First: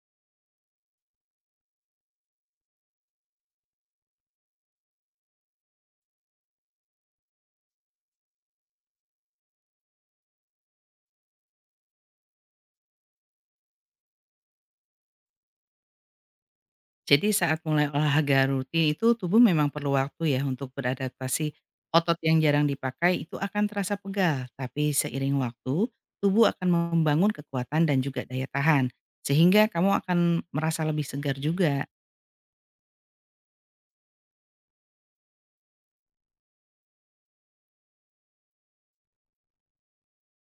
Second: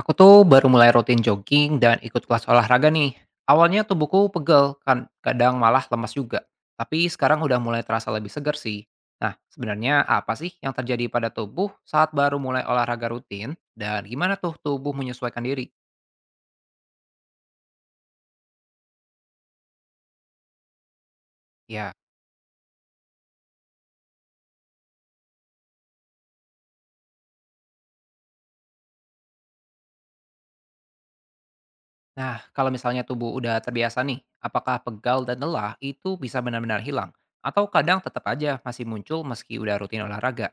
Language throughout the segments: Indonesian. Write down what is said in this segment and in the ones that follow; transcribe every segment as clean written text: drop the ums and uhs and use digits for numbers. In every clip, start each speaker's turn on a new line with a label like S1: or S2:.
S1: Aku tuh baru mulai rutin jogging dan ikut kelas olahraga nih. Awalnya tubuhku pegel, kan kadang malah lemas juga. Tapi sekarang udah mulai terasa lebih segar sih. Nah, sebenarnya apa sih yang terjadi pada tubuh saat baru mulai olahraga rutin? Dan gimana tuh tubuh menyesuaikan diri?
S2: Jadi saat mulai olahraga rutin itu tubuh memang perlu waktu ya untuk beradaptasi.
S1: Ya,
S2: Otot yang jarang dipakai itu akan terasa pegal, tapi seiring waktu tubuh akan membangun kekuatan dan juga daya tahan. Sehingga kamu akan merasa lebih segar juga.
S1: nah kalau misalnya tubuh udah terbiasa nih, apakah pegal dan lelah itu bisa benar-benar hilang? Atau kadang tetap aja masih muncul meski udah rutin olahraga?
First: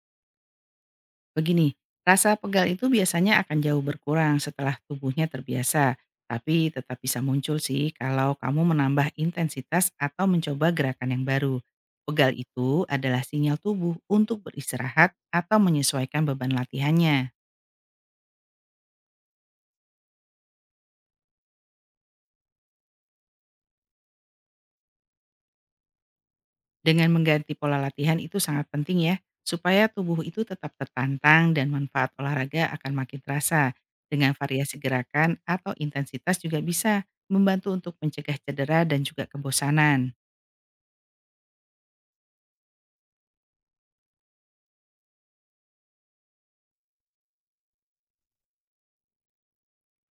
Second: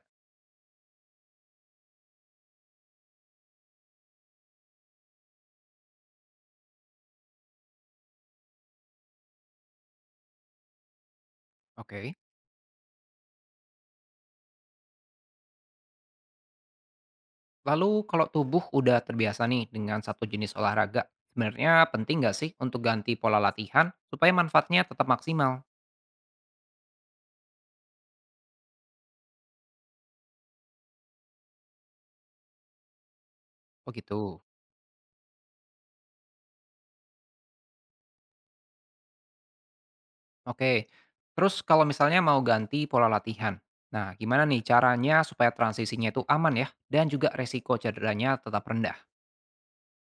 S2: Begini, rasa pegal itu biasanya akan jauh berkurang setelah tubuhnya terbiasa, tapi tetap bisa muncul sih kalau kamu menambah intensitas atau mencoba gerakan yang baru.
S1: Oke.
S2: Pegal itu adalah sinyal tubuh untuk beristirahat atau menyesuaikan beban latihannya.
S1: Lalu kalau tubuh udah terbiasa nih dengan satu jenis olahraga, sebenarnya penting nggak sih untuk ganti pola latihan supaya manfaatnya tetap maksimal?
S2: Dengan mengganti pola latihan itu sangat penting ya, supaya tubuh itu tetap tertantang dan manfaat olahraga akan makin terasa.
S1: Oh
S2: Dengan
S1: gitu.
S2: variasi gerakan atau intensitas juga bisa membantu untuk mencegah cedera dan juga kebosanan.
S1: Oke. Terus kalau misalnya mau ganti pola latihan, nah gimana nih caranya supaya transisinya itu aman ya dan juga resiko cederanya tetap rendah?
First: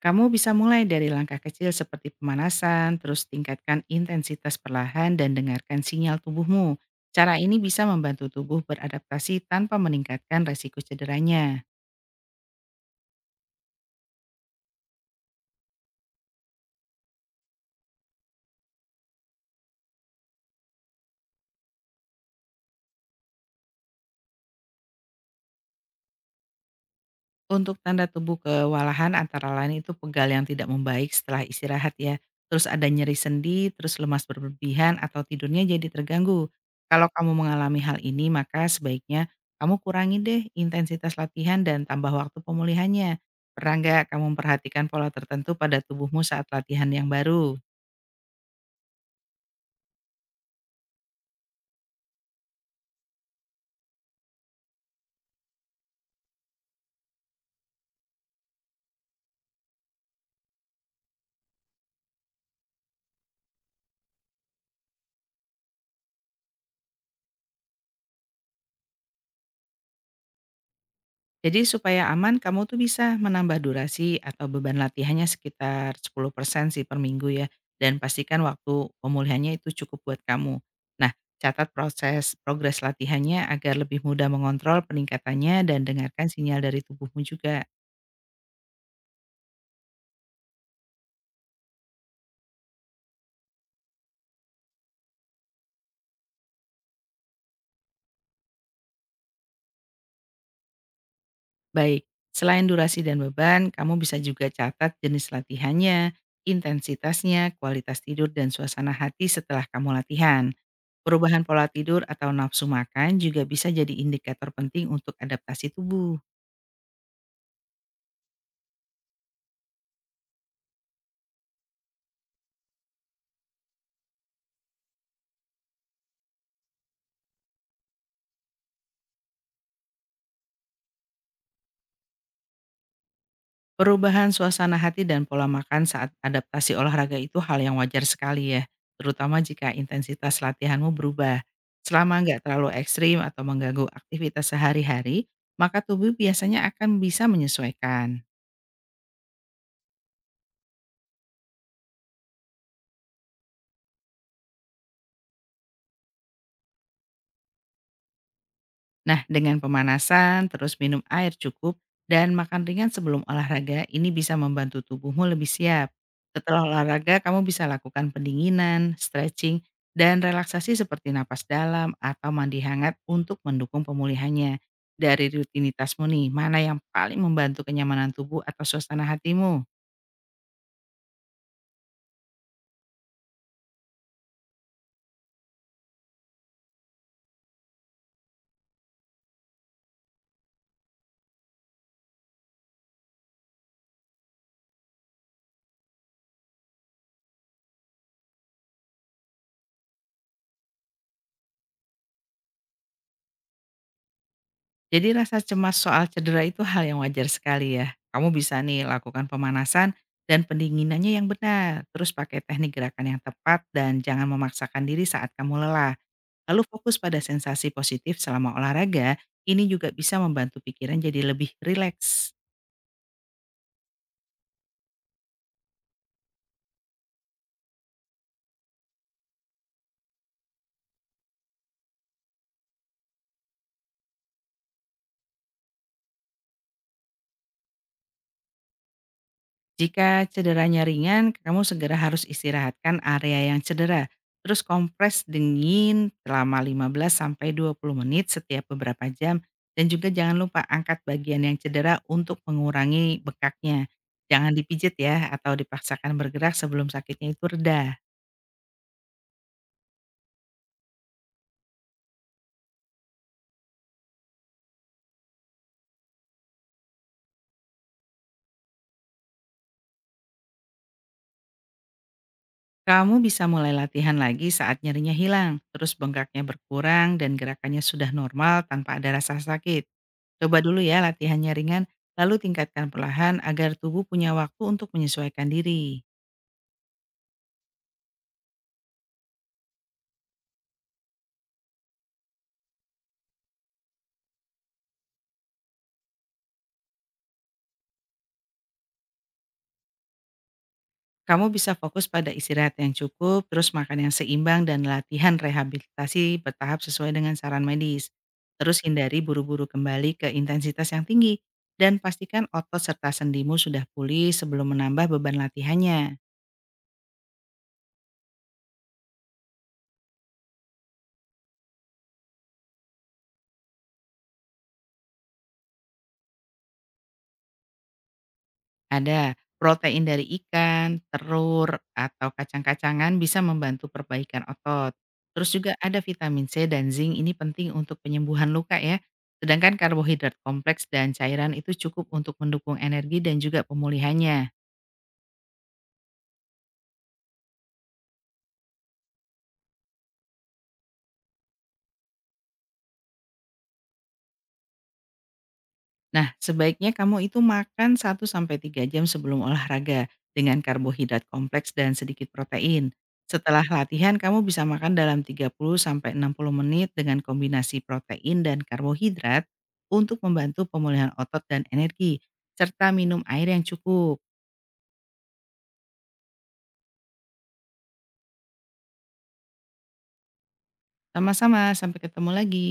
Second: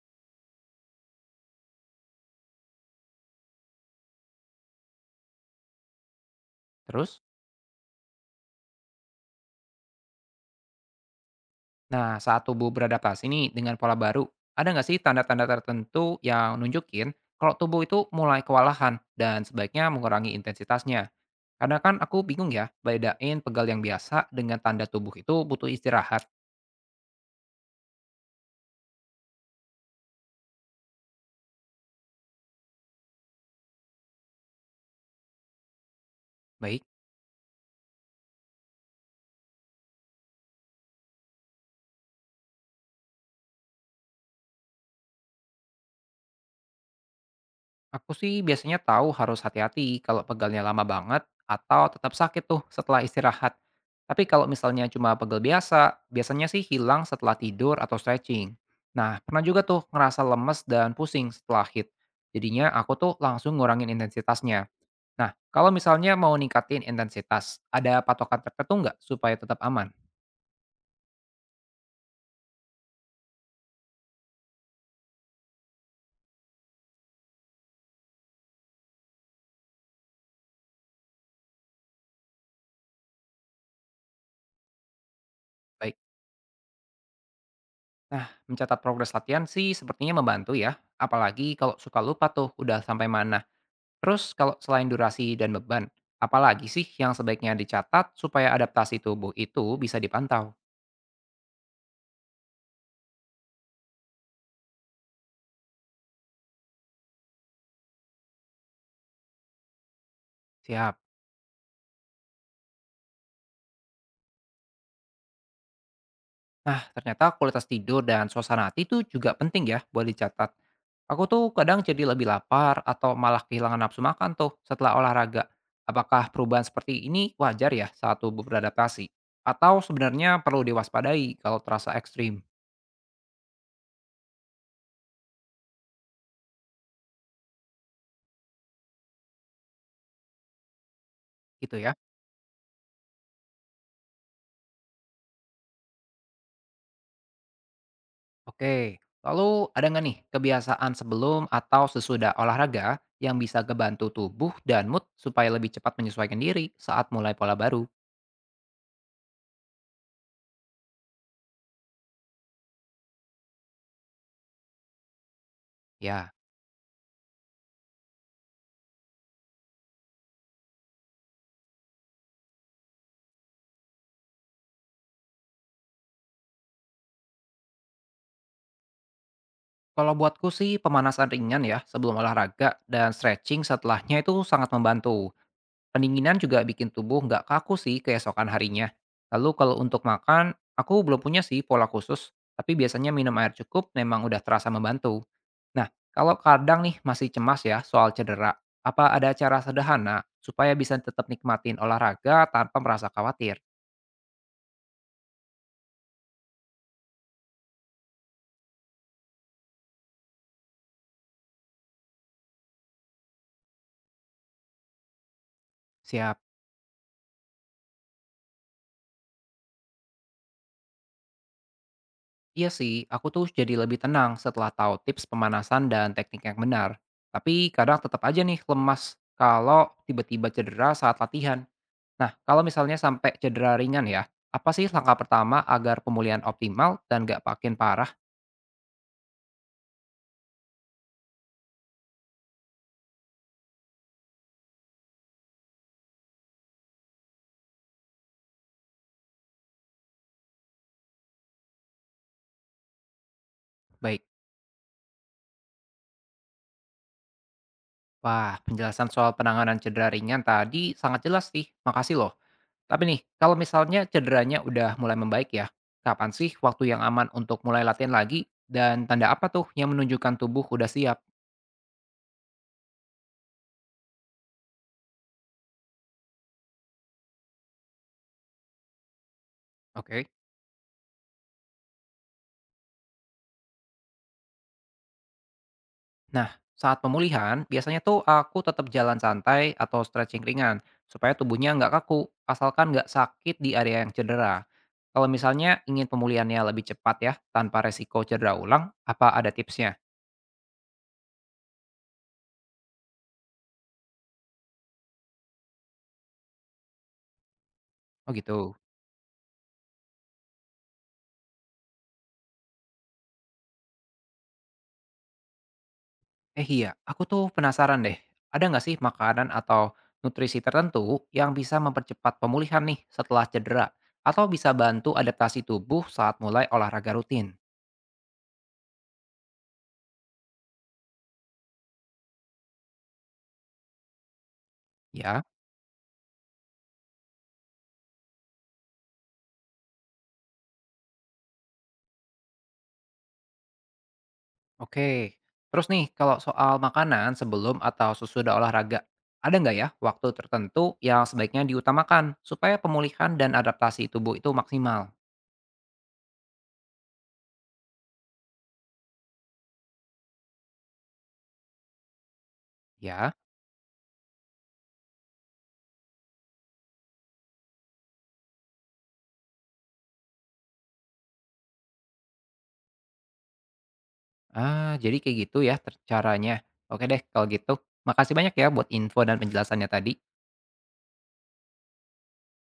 S2: Kamu bisa mulai dari langkah kecil seperti pemanasan, terus tingkatkan intensitas perlahan dan dengarkan sinyal tubuhmu.
S1: Terus,
S2: Cara ini bisa membantu tubuh beradaptasi tanpa meningkatkan resiko cederanya.
S1: nah saat tubuh beradaptasi nih dengan pola baru, ada nggak sih tanda-tanda tertentu yang nunjukin kalau tubuh itu mulai kewalahan dan sebaiknya mengurangi intensitasnya? Karena kan aku bingung ya, bedain pegal yang biasa dengan tanda tubuh itu butuh istirahat.
S2: Untuk tanda tubuh kewalahan antara lain itu pegal yang tidak membaik setelah istirahat ya, terus ada nyeri sendi, terus lemas berlebihan atau tidurnya jadi terganggu.
S1: Baik,
S2: Kalau kamu mengalami hal ini maka sebaiknya kamu kurangi deh intensitas latihan dan tambah waktu pemulihannya. Pernah nggak kamu memperhatikan pola tertentu pada tubuhmu saat latihan yang baru?
S1: aku sih biasanya tahu harus hati-hati kalau pegalnya lama banget atau tetap sakit tuh setelah istirahat. Tapi kalau misalnya cuma pegal biasa, biasanya sih hilang setelah tidur atau stretching. Nah, pernah juga tuh ngerasa lemes dan pusing setelah hit. Jadinya aku tuh langsung ngurangin intensitasnya. Nah, kalau misalnya mau ningkatin intensitas, ada patokan tertentu nggak supaya tetap aman?
S2: Jadi supaya aman kamu tuh bisa menambah durasi atau beban latihannya sekitar 10% sih per minggu ya dan pastikan waktu pemulihannya itu cukup buat kamu. Nah, catat proses progres latihannya agar lebih mudah mengontrol peningkatannya dan
S1: Baik.
S2: dengarkan sinyal dari tubuhmu juga.
S1: Nah, mencatat progres latihan sih sepertinya membantu ya, apalagi kalau suka lupa tuh udah sampai mana. Terus kalau selain durasi dan beban, apalagi sih yang sebaiknya dicatat supaya adaptasi tubuh itu bisa dipantau?
S2: Baik, selain durasi dan beban, kamu bisa juga catat jenis latihannya, intensitasnya, kualitas tidur, dan suasana hati setelah kamu latihan.
S1: Siap.
S2: Perubahan pola tidur atau nafsu makan juga bisa jadi indikator penting untuk adaptasi tubuh.
S1: Nah, ternyata kualitas tidur dan suasana hati itu juga penting ya buat dicatat. Aku tuh kadang jadi lebih lapar atau malah kehilangan nafsu makan tuh setelah olahraga. Apakah perubahan seperti ini wajar ya saat tubuh beradaptasi? Atau sebenarnya perlu diwaspadai kalau terasa ekstrim?
S2: Perubahan suasana hati dan pola makan saat adaptasi olahraga itu hal yang wajar sekali ya, terutama jika intensitas latihanmu berubah.
S1: Gitu ya.
S2: Selama nggak terlalu ekstrim atau mengganggu aktivitas sehari-hari, maka tubuh biasanya akan bisa menyesuaikan.
S1: Oke, lalu ada nggak nih kebiasaan sebelum atau sesudah olahraga yang bisa kebantu tubuh dan mood supaya lebih cepat menyesuaikan diri saat mulai pola baru?
S2: Nah, dengan pemanasan, terus minum air cukup, dan makan ringan sebelum olahraga, ini bisa membantu tubuhmu lebih siap.
S1: Ya,
S2: Setelah olahraga, kamu bisa lakukan pendinginan, stretching, dan relaksasi seperti napas dalam atau mandi hangat untuk mendukung pemulihannya. Dari rutinitasmu nih, mana yang paling membantu kenyamanan tubuh atau suasana hatimu?
S1: kalau buatku sih pemanasan ringan ya sebelum olahraga dan stretching setelahnya itu sangat membantu. Pendinginan juga bikin tubuh nggak kaku sih keesokan harinya. Lalu kalau untuk makan, aku belum punya sih pola khusus, tapi biasanya minum air cukup memang udah terasa membantu. Nah, kalau kadang nih masih cemas ya soal cedera, apa ada cara sederhana supaya bisa tetap nikmatin olahraga tanpa merasa khawatir?
S2: Jadi rasa cemas soal cedera itu hal yang wajar sekali ya. Kamu bisa nih lakukan pemanasan dan pendinginannya yang benar. Terus pakai teknik gerakan yang tepat dan jangan memaksakan diri saat kamu lelah.
S1: Siap.
S2: Lalu fokus pada sensasi positif selama olahraga, ini juga bisa membantu pikiran jadi lebih rileks.
S1: Iya sih, aku tuh jadi lebih tenang setelah tahu tips pemanasan dan teknik yang benar. Tapi kadang tetap aja nih lemas kalau tiba-tiba cedera saat latihan. Nah, kalau misalnya sampai cedera ringan ya, apa sih langkah pertama agar pemulihan optimal dan gak makin parah?
S2: Jika cederanya ringan, kamu segera harus istirahatkan area yang cedera. Terus kompres dingin selama 15-20 menit setiap beberapa jam. Dan juga jangan lupa angkat bagian yang cedera untuk mengurangi bekaknya.
S1: Baik.
S2: Jangan dipijit ya atau dipaksakan bergerak sebelum sakitnya itu reda.
S1: Wah, penjelasan soal penanganan cedera ringan tadi sangat jelas sih. Makasih loh. Tapi nih, kalau misalnya cederanya udah mulai membaik ya, kapan sih waktu yang aman untuk mulai latihan lagi? Dan tanda apa tuh yang menunjukkan tubuh udah siap?
S2: Kamu bisa mulai latihan lagi saat nyerinya hilang, terus bengkaknya berkurang dan gerakannya sudah normal tanpa ada rasa sakit.
S1: Oke.
S2: Coba dulu ya latihannya ringan, lalu tingkatkan perlahan agar tubuh punya waktu untuk menyesuaikan diri.
S1: Nah, saat pemulihan, biasanya tuh aku tetap jalan santai atau stretching ringan, supaya tubuhnya nggak kaku, asalkan nggak sakit di area yang cedera. Kalau misalnya ingin pemulihannya lebih cepat ya, tanpa resiko cedera ulang, apa ada tipsnya?
S2: Kamu bisa fokus pada istirahat yang cukup, terus makan yang seimbang dan latihan rehabilitasi bertahap sesuai dengan saran medis.
S1: Oh gitu.
S2: Terus hindari buru-buru kembali ke intensitas yang tinggi dan pastikan otot serta sendimu sudah pulih sebelum menambah beban latihannya.
S1: Eh iya, aku tuh penasaran deh, ada nggak sih makanan atau nutrisi tertentu yang bisa mempercepat pemulihan nih setelah cedera? Atau bisa bantu adaptasi tubuh saat mulai olahraga rutin?
S2: Ada, protein dari ikan, telur, atau kacang-kacangan bisa membantu perbaikan otot.
S1: Ya,
S2: Terus juga ada vitamin C dan zinc ini penting untuk penyembuhan luka ya. Sedangkan karbohidrat kompleks dan cairan itu cukup untuk mendukung energi dan juga pemulihannya.
S1: oke. Terus nih, kalau soal makanan sebelum atau sesudah olahraga, ada nggak ya waktu tertentu yang sebaiknya diutamakan supaya pemulihan dan adaptasi tubuh itu maksimal?
S2: Nah, sebaiknya kamu itu makan 1 sampai 3 jam sebelum olahraga dengan karbohidrat kompleks dan sedikit protein.
S1: Ya,
S2: Setelah latihan, kamu bisa makan dalam 30 sampai 60 menit dengan kombinasi protein dan karbohidrat untuk membantu pemulihan otot dan energi, serta minum air yang cukup.
S1: ah jadi kayak gitu ya caranya. Oke deh, kalau gitu. Makasih banyak ya buat info dan penjelasannya tadi.
S2: Sama-sama, sampai ketemu lagi.